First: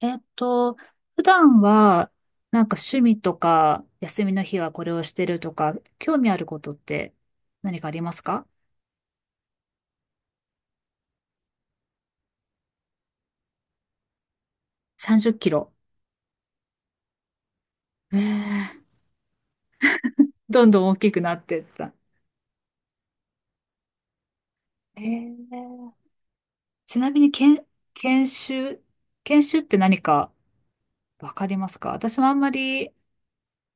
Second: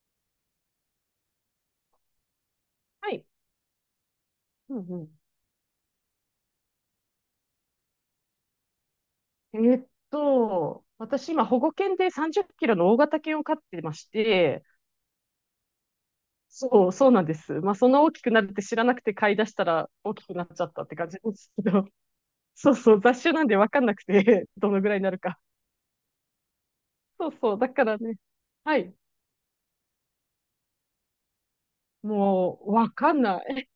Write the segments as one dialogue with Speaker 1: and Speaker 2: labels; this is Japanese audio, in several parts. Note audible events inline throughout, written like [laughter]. Speaker 1: えっと、普段は、なんか趣
Speaker 2: は
Speaker 1: 味
Speaker 2: い。
Speaker 1: とか、休みの日は
Speaker 2: う
Speaker 1: これを
Speaker 2: ん
Speaker 1: してるとか、興味あることって何かありますか？
Speaker 2: うん。私今保護犬で30キロの大型犬を飼ってまして、
Speaker 1: 30キロ キロ。
Speaker 2: そう、そうなんです。まあそんな大
Speaker 1: え
Speaker 2: きくなるって知
Speaker 1: ー、
Speaker 2: らなくて飼い出したら大きくなっちゃ
Speaker 1: どん
Speaker 2: った
Speaker 1: ど
Speaker 2: っ
Speaker 1: ん大
Speaker 2: て感
Speaker 1: き
Speaker 2: じ
Speaker 1: くな
Speaker 2: で
Speaker 1: っ
Speaker 2: す
Speaker 1: て
Speaker 2: け
Speaker 1: っ
Speaker 2: ど、
Speaker 1: た。
Speaker 2: [laughs] そうそう、雑種なんでわかんなくて、[laughs] どのぐらい
Speaker 1: え
Speaker 2: になるか。
Speaker 1: ー、ちなみ
Speaker 2: そ
Speaker 1: に
Speaker 2: うそう、だからね、
Speaker 1: 研
Speaker 2: は
Speaker 1: 修、
Speaker 2: い、
Speaker 1: 研修って何かわかりますか？私もあんま
Speaker 2: もうわ
Speaker 1: り、
Speaker 2: かんない。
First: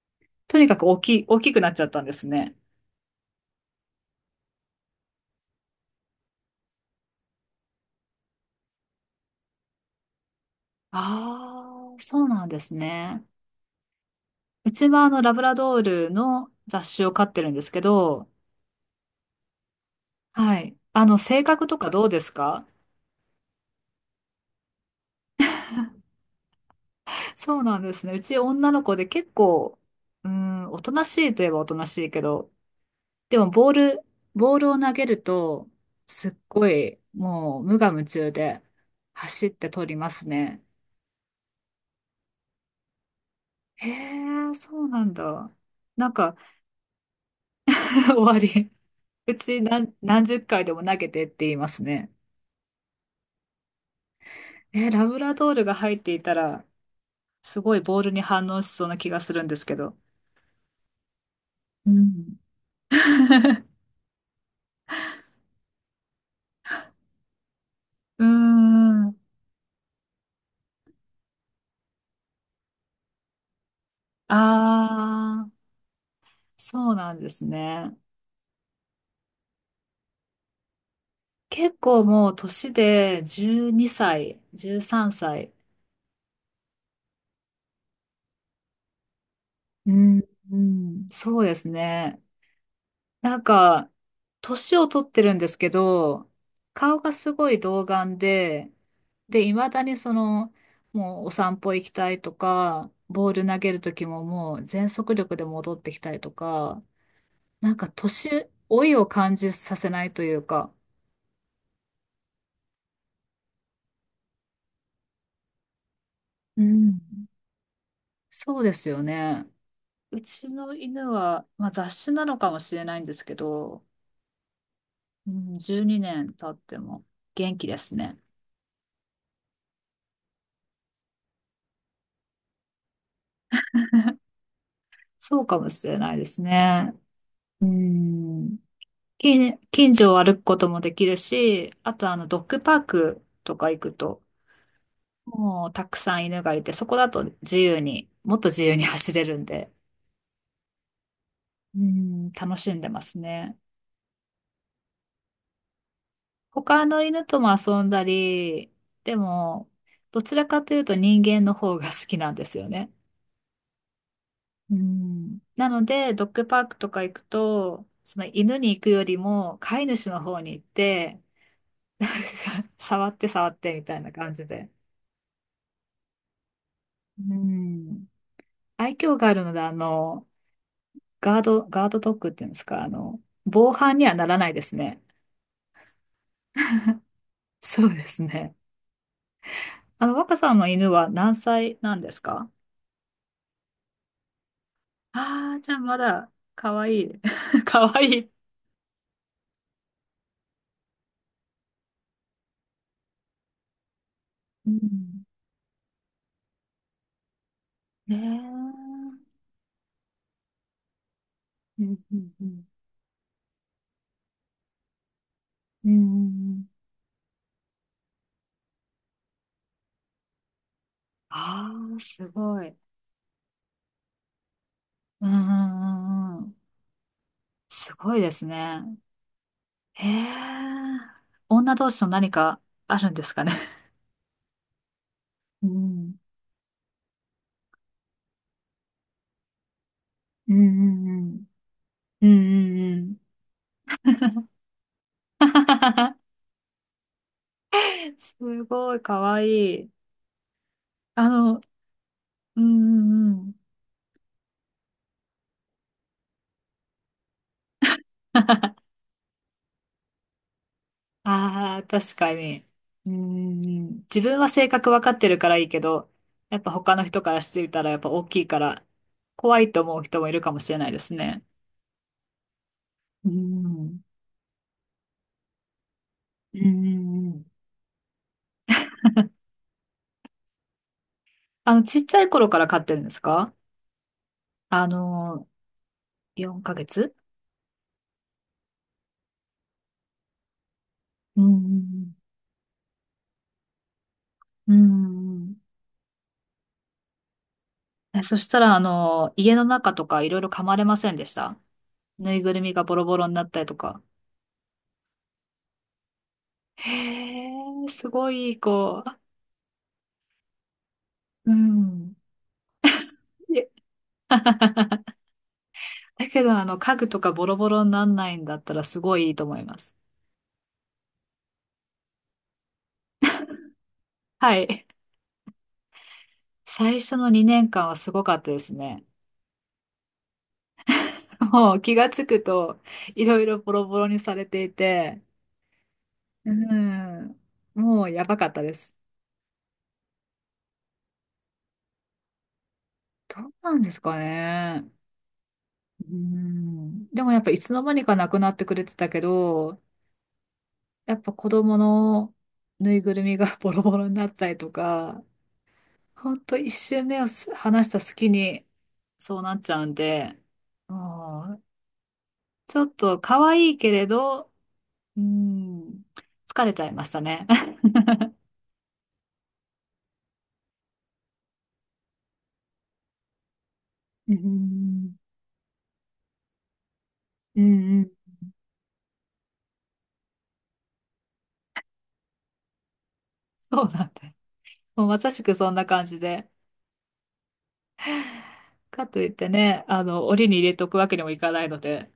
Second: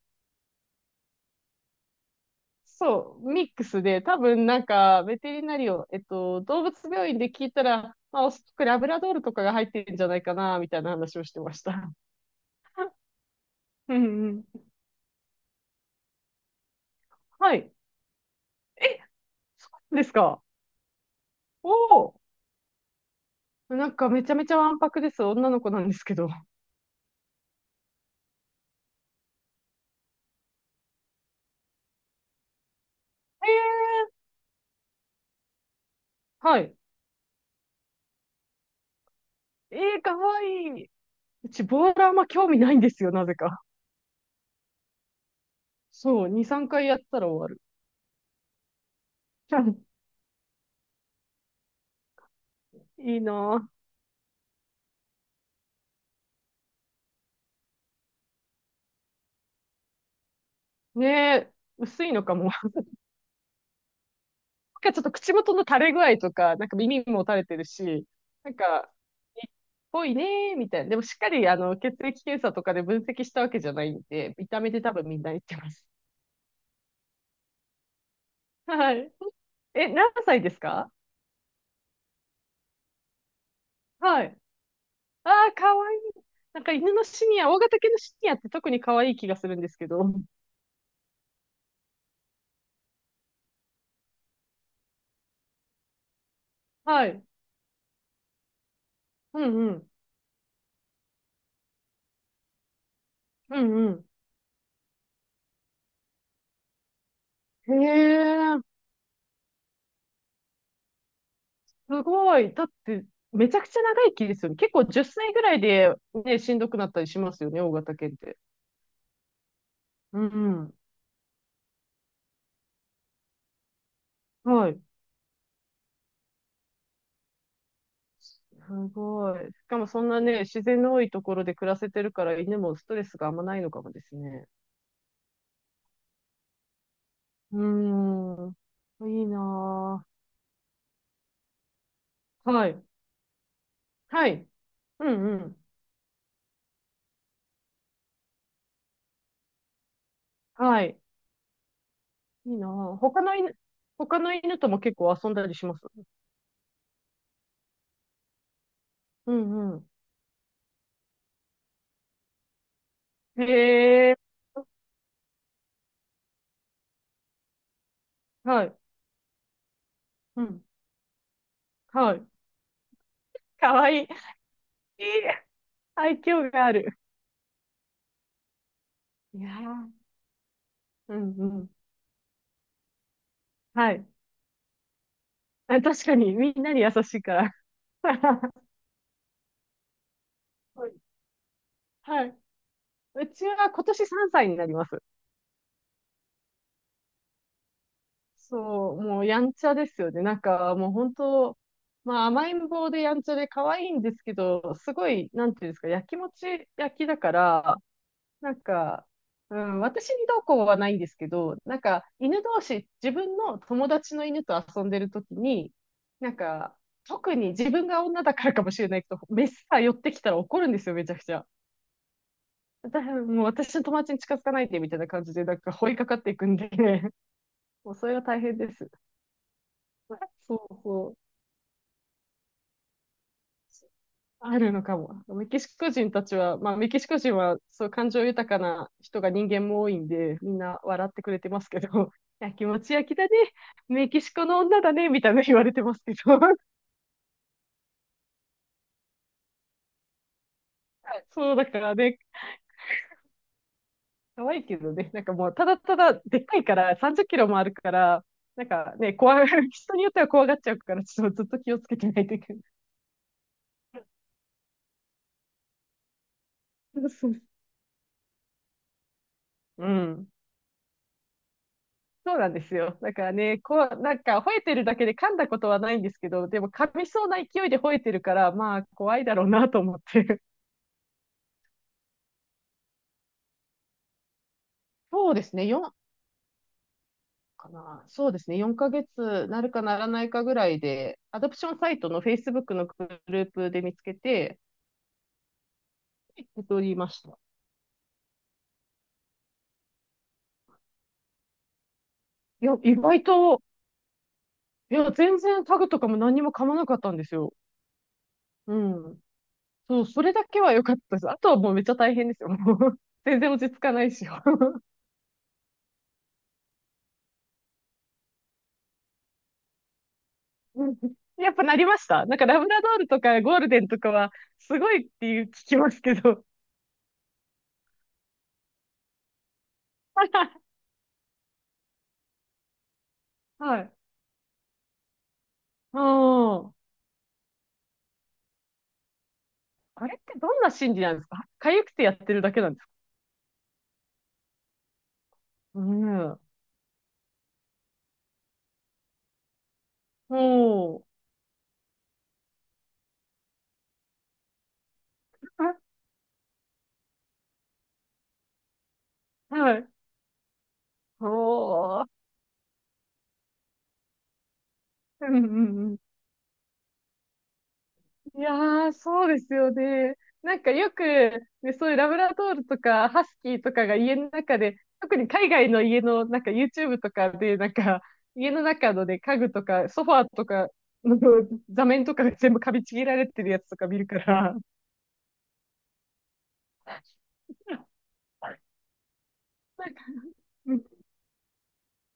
Speaker 1: とにかく大きくなっちゃったんですね。
Speaker 2: そう、ミックスで、多分なんか、ベテリナリオ、動物病院で聞いたら、まあ、おそらくラブラドールとかが入ってるんじゃないかな、みたいな話をしてました。
Speaker 1: ああ、そうなんです
Speaker 2: [laughs]
Speaker 1: ね。
Speaker 2: うんうん。
Speaker 1: うちはあの、ラブラドールの雑種を飼ってるん
Speaker 2: は
Speaker 1: です
Speaker 2: い。
Speaker 1: けど、
Speaker 2: え、そうなんですか。
Speaker 1: はい。あの、性格
Speaker 2: お
Speaker 1: とかどう
Speaker 2: お。
Speaker 1: ですか？
Speaker 2: なんかめちゃめちゃわんぱくです。女の子なんですけど。え
Speaker 1: そうなんですね。うち女の子で結構、うーん、おとなしいといえばおとなしいけど、でもボールを投げると、すっ
Speaker 2: ー、は
Speaker 1: ご
Speaker 2: い。
Speaker 1: い、もう無我夢中で走って
Speaker 2: え
Speaker 1: 取り
Speaker 2: ー、
Speaker 1: ま
Speaker 2: か
Speaker 1: す
Speaker 2: わ
Speaker 1: ね。
Speaker 2: いい。うち、ボーラーあんま興味ないんですよ、なぜか。
Speaker 1: へえ、そうなんだ。なん
Speaker 2: そう、
Speaker 1: か、
Speaker 2: 2、3回やったら終わる。
Speaker 1: [laughs] 終わり。[laughs] うち何十回でも投げてって言いますね。
Speaker 2: [laughs] いいな
Speaker 1: えー、ラブラドールが入っていたら、すごいボールに反応しそうな気がするんですけど。
Speaker 2: ぁ。ねえ、
Speaker 1: う
Speaker 2: 薄いのか
Speaker 1: ん。
Speaker 2: も。な
Speaker 1: [laughs]
Speaker 2: んかちょっと口元の垂れ具合とか、なんか耳も垂れてるし、
Speaker 1: うー
Speaker 2: なんか、
Speaker 1: ん。
Speaker 2: いっぽいねーみたいな。でもしっかり、血液検査とかで分析したわけじゃないんで、見た目で多分みんな言っ
Speaker 1: あ
Speaker 2: て
Speaker 1: あ、
Speaker 2: ます。
Speaker 1: そうなんですね。
Speaker 2: [laughs] はい。え、何歳ですか？
Speaker 1: 結構もう年で12
Speaker 2: はい。
Speaker 1: 歳、13
Speaker 2: ああ、
Speaker 1: 歳。
Speaker 2: かわいい。なんか犬のシニア、大型犬のシニアって特に可愛い気がするんですけ
Speaker 1: う
Speaker 2: ど。
Speaker 1: ん、うん、そうですね。なんか、年を取ってるんですけど、顔
Speaker 2: は
Speaker 1: が
Speaker 2: い。
Speaker 1: すごい童顔で、
Speaker 2: う
Speaker 1: で、
Speaker 2: ん
Speaker 1: 未
Speaker 2: う
Speaker 1: だ
Speaker 2: ん。
Speaker 1: にその、もうお散歩行きたいとか、ボール
Speaker 2: う
Speaker 1: 投げる
Speaker 2: んう
Speaker 1: 時ももう全速力で戻ってきたりとか、
Speaker 2: ん。
Speaker 1: なんか年
Speaker 2: へえ、
Speaker 1: 老いを感じさせないというか、
Speaker 2: すごい。だって、めちゃくちゃ長生きですよね。結構10歳ぐらいで、ね、しん
Speaker 1: う
Speaker 2: どくなっ
Speaker 1: ん。
Speaker 2: たりしますよね、大型犬って。
Speaker 1: そうですよね。
Speaker 2: う
Speaker 1: うち
Speaker 2: ん
Speaker 1: の犬は、まあ、雑種なのかもしれないんですけど、
Speaker 2: うん。はい。
Speaker 1: うん、12年経っても元気ですね。
Speaker 2: すごい。しかもそんなね、自然の多いところで暮らせてるから、犬もストレスがあんまないのかもですね。
Speaker 1: そうかもしれないですね。
Speaker 2: う
Speaker 1: う
Speaker 2: ーん。
Speaker 1: ん。
Speaker 2: いい
Speaker 1: 近
Speaker 2: な
Speaker 1: 所を歩くこともできるし、あとあの、ドッ
Speaker 2: ぁ。
Speaker 1: グ
Speaker 2: は
Speaker 1: パー
Speaker 2: い。
Speaker 1: クとか行くと、
Speaker 2: はい。うんうん。
Speaker 1: もうたくさん犬がいて、そこだと自由に、もっと自由に走れるんで、
Speaker 2: はい。
Speaker 1: うん、
Speaker 2: い
Speaker 1: 楽
Speaker 2: いな
Speaker 1: しんで
Speaker 2: ぁ。
Speaker 1: ますね。
Speaker 2: 他の犬とも結構遊んだりします。
Speaker 1: 他の犬とも遊んだり、で
Speaker 2: う
Speaker 1: も、
Speaker 2: んう
Speaker 1: どちらかというと人間の方が好きなんですよね。
Speaker 2: ん。へえ、
Speaker 1: うん。なので、ドッグパークとか行くと、その犬
Speaker 2: は
Speaker 1: に
Speaker 2: い。
Speaker 1: 行くよりも飼い主の方
Speaker 2: う
Speaker 1: に行
Speaker 2: ん。
Speaker 1: って、なん
Speaker 2: はい。
Speaker 1: か触って触っ
Speaker 2: か
Speaker 1: てみ
Speaker 2: わい
Speaker 1: た
Speaker 2: い。
Speaker 1: い
Speaker 2: いい。
Speaker 1: な感じで。
Speaker 2: 愛嬌がある。
Speaker 1: うん。愛嬌があ
Speaker 2: い
Speaker 1: る
Speaker 2: や
Speaker 1: ので、あ
Speaker 2: ー。
Speaker 1: の、
Speaker 2: うんうん。
Speaker 1: ガードドッグっていうんですか、あの、防
Speaker 2: は
Speaker 1: 犯に
Speaker 2: い。
Speaker 1: はならないですね。
Speaker 2: あ、確かに、みんなに優しいから。
Speaker 1: そうですね。
Speaker 2: [laughs]
Speaker 1: あの、若さんの
Speaker 2: は
Speaker 1: 犬
Speaker 2: い。
Speaker 1: は何歳なんです
Speaker 2: はい。
Speaker 1: か？
Speaker 2: うちは今年3歳になります。
Speaker 1: ああ、じゃあまだ、かわいい。[laughs] かわいい。
Speaker 2: そう、もうやんちゃですよね。なんかもう本当、まあ甘えん坊でやんちゃで可愛いんですけ
Speaker 1: う
Speaker 2: ど、すご
Speaker 1: ん。
Speaker 2: い、なんていうんですか、やきもち焼きだから、
Speaker 1: ね
Speaker 2: なんか、
Speaker 1: え。
Speaker 2: うん、私にどうこうはないんですけど、なん
Speaker 1: うん
Speaker 2: か、
Speaker 1: うん
Speaker 2: 犬
Speaker 1: う
Speaker 2: 同
Speaker 1: ん。
Speaker 2: 士、自分の友達の犬と遊んでるときに、
Speaker 1: う
Speaker 2: なん
Speaker 1: ん。
Speaker 2: か、特に自分が女だからかもしれないけど、メスが寄ってきたら怒るんですよ、めちゃくちゃ。
Speaker 1: ああ、すごい。
Speaker 2: だからもう私の友達に近づかないで、みたいな感
Speaker 1: うん
Speaker 2: じ
Speaker 1: う
Speaker 2: で、なんか、追いかかって
Speaker 1: ん
Speaker 2: い
Speaker 1: うんう
Speaker 2: く
Speaker 1: ん。
Speaker 2: んで、[laughs] も
Speaker 1: す
Speaker 2: うそれ
Speaker 1: ごい
Speaker 2: は
Speaker 1: で
Speaker 2: 大
Speaker 1: す
Speaker 2: 変で
Speaker 1: ね。
Speaker 2: す。
Speaker 1: へ
Speaker 2: そう
Speaker 1: え。
Speaker 2: そう。
Speaker 1: 女同士の何かあるんですかね。
Speaker 2: あるのかも。
Speaker 1: うん
Speaker 2: メキシコ人は、そう、感情豊かな人が人間も多いんで、み
Speaker 1: うん
Speaker 2: ん
Speaker 1: う
Speaker 2: な笑ってくれ
Speaker 1: ん
Speaker 2: てますけど、[laughs]
Speaker 1: うんう
Speaker 2: 焼きも
Speaker 1: ん
Speaker 2: ち
Speaker 1: う
Speaker 2: 焼き
Speaker 1: ん
Speaker 2: だね、メキシコの女だね、みたいな言われてますけど、
Speaker 1: うん。 [laughs] すごい、かわいい。あ
Speaker 2: [laughs] そう、
Speaker 1: の、
Speaker 2: だからね、
Speaker 1: うんうんうん。
Speaker 2: 可愛いけどね、なんかもう、ただただ、でっかいから、30キロもあるから、なん
Speaker 1: [laughs]
Speaker 2: かね、[laughs] 人によっては怖がっちゃうから、ちょっとずっと気を
Speaker 1: ああ、
Speaker 2: つけて
Speaker 1: 確
Speaker 2: ない
Speaker 1: か
Speaker 2: といけな
Speaker 1: に。
Speaker 2: い。
Speaker 1: うーん、自分は性格わかってるからいいけど、やっぱ他
Speaker 2: [laughs] そ
Speaker 1: の
Speaker 2: う
Speaker 1: 人
Speaker 2: そ
Speaker 1: から
Speaker 2: う。
Speaker 1: してみたらやっぱ大きいから、怖いと
Speaker 2: う
Speaker 1: 思う人も
Speaker 2: ん。
Speaker 1: いるかもしれないですね。
Speaker 2: そうなんですよ。だか
Speaker 1: うー
Speaker 2: らね、こう、
Speaker 1: ん。
Speaker 2: なんか吠えてるだけで噛んだことはないんですけど、
Speaker 1: う
Speaker 2: で
Speaker 1: ー
Speaker 2: も噛みそうな
Speaker 1: ん。
Speaker 2: 勢いで吠えてるから、まあ怖いだろうなと思って。
Speaker 1: あの、ちっちゃい頃から飼ってるんですか？あ
Speaker 2: そうで
Speaker 1: の、
Speaker 2: すね、4
Speaker 1: 4ヶ月。
Speaker 2: かな。そうですね、4ヶ月なるかならないかぐらいで、
Speaker 1: う
Speaker 2: ア
Speaker 1: ー
Speaker 2: ドプションサイト
Speaker 1: ん。
Speaker 2: の Facebook のグループで見つけて、
Speaker 1: うーん。
Speaker 2: 受け取りました。
Speaker 1: え、そしたら、あの、家の中とかいろいろ噛まれませんでした？ぬいぐる
Speaker 2: い
Speaker 1: み
Speaker 2: や、
Speaker 1: がボ
Speaker 2: 意
Speaker 1: ロボ
Speaker 2: 外
Speaker 1: ロになった
Speaker 2: と、
Speaker 1: りとか。
Speaker 2: いや、全然タグとかも何にも噛まなかったんです
Speaker 1: へ
Speaker 2: よ。
Speaker 1: え、すごいいい
Speaker 2: う
Speaker 1: 子。
Speaker 2: ん。そう、それだけは良かったです。あと
Speaker 1: う
Speaker 2: はもうめっちゃ大
Speaker 1: ん。
Speaker 2: 変ですよ。もう [laughs] 全然落ち着かないしよ。
Speaker 1: だけど、あの、家具とかボロボロになんないんだったらすごいいいと思います。
Speaker 2: うん。やっぱなりました。なんかラブラドールとかゴールデンとかは
Speaker 1: は
Speaker 2: す
Speaker 1: い。
Speaker 2: ごいっていう聞きますけど。
Speaker 1: 最初の2年間はすごかったですね。
Speaker 2: [laughs]
Speaker 1: もう気がつくと、いろいろボ
Speaker 2: は
Speaker 1: ロ
Speaker 2: い。
Speaker 1: ボロにされていて、
Speaker 2: う
Speaker 1: う
Speaker 2: ん。
Speaker 1: ん、もうやばかったです。
Speaker 2: あれってどんな心理なんですか？痒くてやってるだけなんですか？
Speaker 1: どうなんですかね。
Speaker 2: う
Speaker 1: う
Speaker 2: ん。
Speaker 1: ん。でもやっぱいつの間にかなくなってくれてたけど、
Speaker 2: お
Speaker 1: や
Speaker 2: ー。
Speaker 1: っぱ子供のぬいぐるみが [laughs] ボロボロになったりとか、
Speaker 2: [laughs]
Speaker 1: ほんと一周目をす話した隙にそうなっち
Speaker 2: は
Speaker 1: ゃう
Speaker 2: い。
Speaker 1: んで、
Speaker 2: お
Speaker 1: もう
Speaker 2: ー。
Speaker 1: ちょっと可愛いけれど、う
Speaker 2: うんうん。
Speaker 1: ん、疲れちゃいましたね。[laughs]
Speaker 2: いやー、そうですよね。なんかよく、ね、そういうラブラドールとかハスキーとかが家の
Speaker 1: う
Speaker 2: 中で、
Speaker 1: ん、
Speaker 2: 特に海外の家の、なんか YouTube とかで、
Speaker 1: うん、
Speaker 2: なん
Speaker 1: う
Speaker 2: か
Speaker 1: ん。
Speaker 2: 家の中のね、家具とかソファーとかの [laughs] 座面とかが全部噛みちぎられてるやつと
Speaker 1: そ
Speaker 2: か
Speaker 1: う
Speaker 2: 見
Speaker 1: な
Speaker 2: る
Speaker 1: ん
Speaker 2: か
Speaker 1: で。
Speaker 2: ら、
Speaker 1: もうまさしくそんな感じで。
Speaker 2: [laughs] な
Speaker 1: かといってね、
Speaker 2: ん
Speaker 1: あ
Speaker 2: か、
Speaker 1: の、檻に入れ
Speaker 2: う
Speaker 1: とく
Speaker 2: ん。
Speaker 1: わけにもいかないので。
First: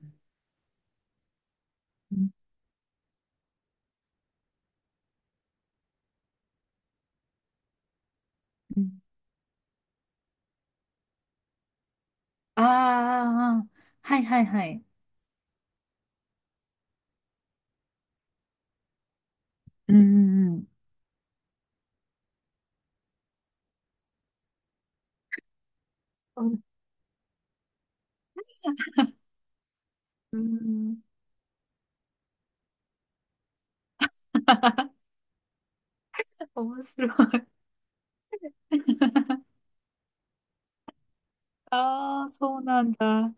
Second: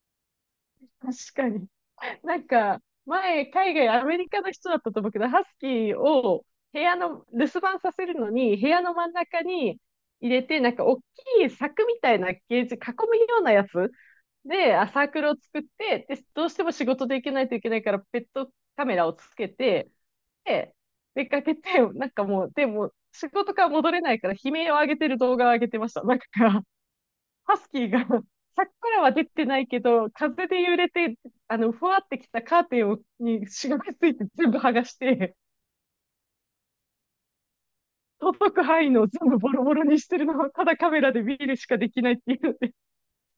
Speaker 2: 確かに。
Speaker 1: うん
Speaker 2: なんか、前、海外、アメリカの人だったと思うけど、ハスキーを部屋の、留守番させるのに、部
Speaker 1: う
Speaker 2: 屋の
Speaker 1: ん。
Speaker 2: 真ん中に入れて、なんか、大きい柵みたいなケ
Speaker 1: あー
Speaker 2: ージ、囲むような
Speaker 1: あ
Speaker 2: や
Speaker 1: ー、あー。
Speaker 2: つ
Speaker 1: はいはいは
Speaker 2: で、
Speaker 1: い。
Speaker 2: サークルを作って、で、どうしても仕事で行けないといけないから、ペットカメラをつけて、
Speaker 1: うんうん
Speaker 2: で、出かけて、なんかもう、でも、仕事から戻れないから、悲鳴を上げてる動画を上げてました。なんか
Speaker 1: うん。
Speaker 2: ハスキーが [laughs] 柵からは出てないけど、
Speaker 1: うんう
Speaker 2: 風で揺れ
Speaker 1: ん。
Speaker 2: て、ふわってきたカーテンをにしがみついて全部剥がし
Speaker 1: [laughs]
Speaker 2: て、
Speaker 1: 面白い。
Speaker 2: 届く範囲のを全部ボ
Speaker 1: [laughs]
Speaker 2: ロボロにしてるのを、ただカメラで見るしかできないっ
Speaker 1: ああ、
Speaker 2: ていうの
Speaker 1: そう
Speaker 2: で、
Speaker 1: なんだ。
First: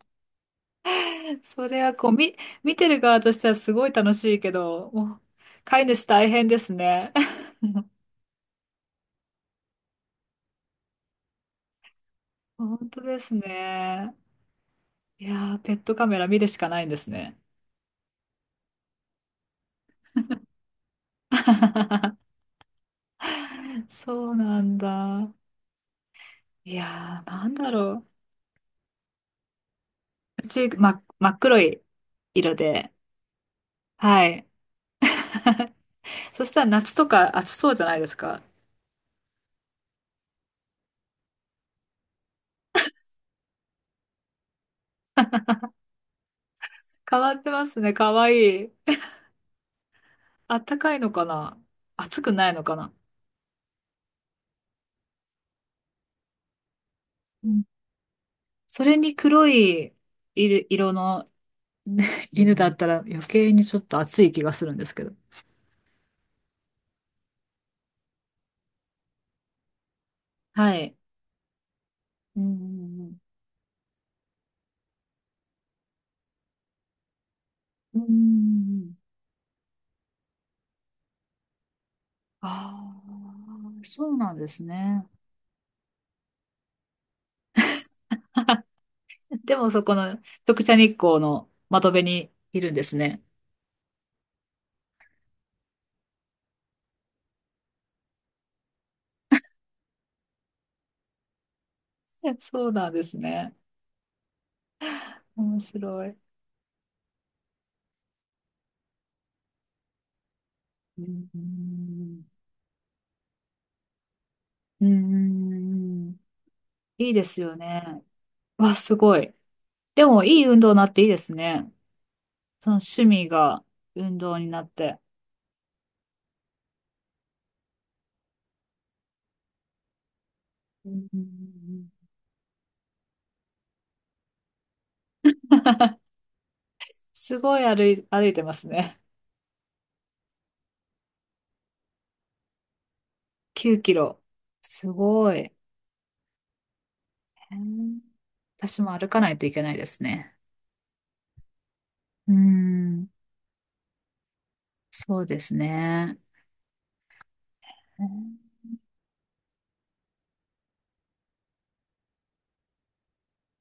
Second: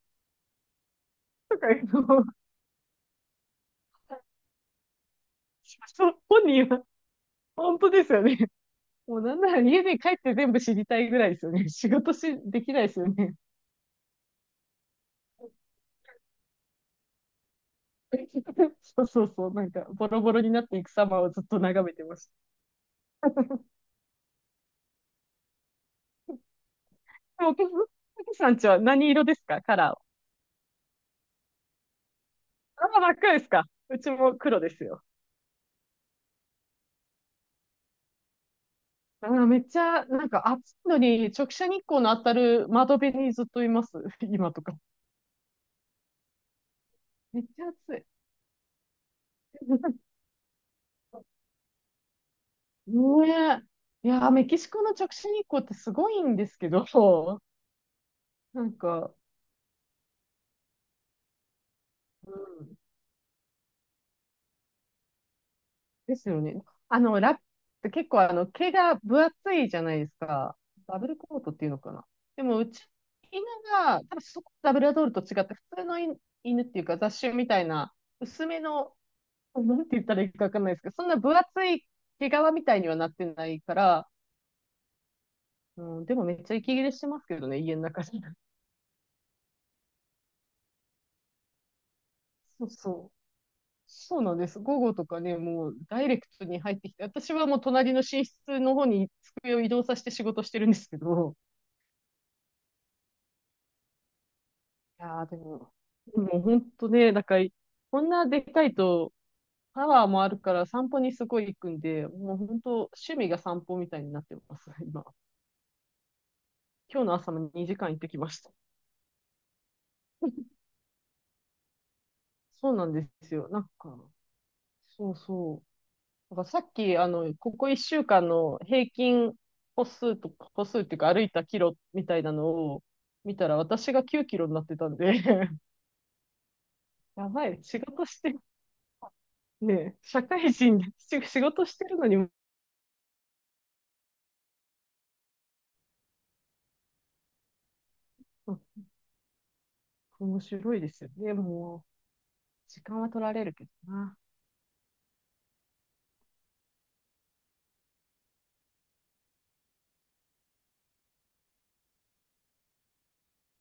Speaker 1: [laughs]
Speaker 2: と
Speaker 1: そ
Speaker 2: かい
Speaker 1: れ
Speaker 2: う
Speaker 1: はこう、
Speaker 2: のを、
Speaker 1: み、見てる側としてはすごい楽しいけど、もう飼い主
Speaker 2: そう
Speaker 1: 大
Speaker 2: 本
Speaker 1: 変で
Speaker 2: 人
Speaker 1: す
Speaker 2: は、
Speaker 1: ね。[laughs]
Speaker 2: 本当ですよね。もうなんなら家に帰って全部知りたいぐらいですよね。仕事し、できないで
Speaker 1: 本当
Speaker 2: すよ
Speaker 1: です
Speaker 2: ね。
Speaker 1: ね。いやー、ペットカメラ見るしかないんですね。
Speaker 2: [laughs] そうそうそう、なんか、ボロボロになっていく様をずっと眺めてまし
Speaker 1: [laughs] そうなんだ。いやー、な
Speaker 2: た。
Speaker 1: ん
Speaker 2: で
Speaker 1: だ
Speaker 2: も、お
Speaker 1: ろ
Speaker 2: 客さんちは何色ですか？カラーは。
Speaker 1: う。うち、ま、真っ黒い色
Speaker 2: あ
Speaker 1: で。
Speaker 2: ー、真っ赤ですか。うち
Speaker 1: は
Speaker 2: も
Speaker 1: い。
Speaker 2: 黒ですよ。
Speaker 1: そしたら夏とか暑そうじゃないですか。
Speaker 2: あー、めっちゃ、なんか暑いのに、直射日光の当たる窓辺にずっといます。[laughs] 今とか。
Speaker 1: 変わ
Speaker 2: め
Speaker 1: っ
Speaker 2: っ
Speaker 1: て
Speaker 2: ち
Speaker 1: ま
Speaker 2: ゃ
Speaker 1: すね。
Speaker 2: 暑い。
Speaker 1: かわいい。
Speaker 2: [laughs]
Speaker 1: あったかいのかな？暑くないのかな？
Speaker 2: ねえ。いやー、メキシコの直射日光ってすごいんですけど、[laughs]
Speaker 1: うん。
Speaker 2: なん
Speaker 1: それに
Speaker 2: か、
Speaker 1: 黒い色色のね、
Speaker 2: う
Speaker 1: 犬だっ
Speaker 2: ん、
Speaker 1: たら余計にちょっと暑い気がするんですけど。
Speaker 2: ですよね。ラップって結構毛が分厚いじゃないですか。
Speaker 1: はい。
Speaker 2: ダブルコートっていうのかな。
Speaker 1: う
Speaker 2: でも、うち、
Speaker 1: ん
Speaker 2: 犬が、多分そこ、ダブルアドールと違って、普通の犬っていうか、雑種みたいな、
Speaker 1: う
Speaker 2: 薄め
Speaker 1: ん。
Speaker 2: の、[laughs] なんて言ったらいいかわかんないですけど、そんな分厚い毛皮みたいには
Speaker 1: あ
Speaker 2: なってないか
Speaker 1: あー、
Speaker 2: ら、
Speaker 1: そうなんですね。
Speaker 2: うん、でもめっちゃ息切れしてますけどね、家の中で。[laughs]
Speaker 1: でもそこの直射日光の窓辺にい
Speaker 2: そう
Speaker 1: るんです
Speaker 2: そう。
Speaker 1: ね。
Speaker 2: そうなんです。午後とかね、もうダイレクトに入ってきて、私はもう隣の寝室の方に机を移動させて仕事してるんですけど、
Speaker 1: [laughs] そうなんですね。
Speaker 2: いやーで
Speaker 1: 面
Speaker 2: も、
Speaker 1: 白い。
Speaker 2: もう本当ね、なんか、こんなでかいと、パワーもあるから散歩
Speaker 1: う
Speaker 2: にす
Speaker 1: んう
Speaker 2: ごい行くんで、
Speaker 1: ん
Speaker 2: もう本当趣味が散歩みたいになってます、
Speaker 1: う
Speaker 2: 今。
Speaker 1: ん。うん。
Speaker 2: 今日
Speaker 1: いい
Speaker 2: の
Speaker 1: で
Speaker 2: 朝
Speaker 1: す
Speaker 2: も
Speaker 1: よ
Speaker 2: 2時間行っ
Speaker 1: ね。
Speaker 2: てきました。
Speaker 1: わ、すごい。でもいい運動になっていいですね。そ
Speaker 2: そ
Speaker 1: の
Speaker 2: うなん
Speaker 1: 趣
Speaker 2: で
Speaker 1: 味
Speaker 2: すよ。な
Speaker 1: が
Speaker 2: んか、
Speaker 1: 運動になって。
Speaker 2: そうそう。だからさっき、ここ1週間の平均歩数とか、歩数っ
Speaker 1: う
Speaker 2: ていう
Speaker 1: ん
Speaker 2: か
Speaker 1: うんうん
Speaker 2: 歩いたキ
Speaker 1: う
Speaker 2: ロみ
Speaker 1: ん。
Speaker 2: たいなのを見たら、私が9キロになってたんで、[laughs] や
Speaker 1: す
Speaker 2: ば
Speaker 1: ご
Speaker 2: い、
Speaker 1: い
Speaker 2: 仕事し
Speaker 1: 歩
Speaker 2: て
Speaker 1: い
Speaker 2: る、
Speaker 1: てますね。
Speaker 2: ねえ、社会人でし仕事してるのに、うん。
Speaker 1: 9キロ。すごい。へー。私も歩かないといけないですね。
Speaker 2: 面白いですよね。も
Speaker 1: うー
Speaker 2: う、時間
Speaker 1: ん。
Speaker 2: は取られるけどな。
Speaker 1: そうですね。へー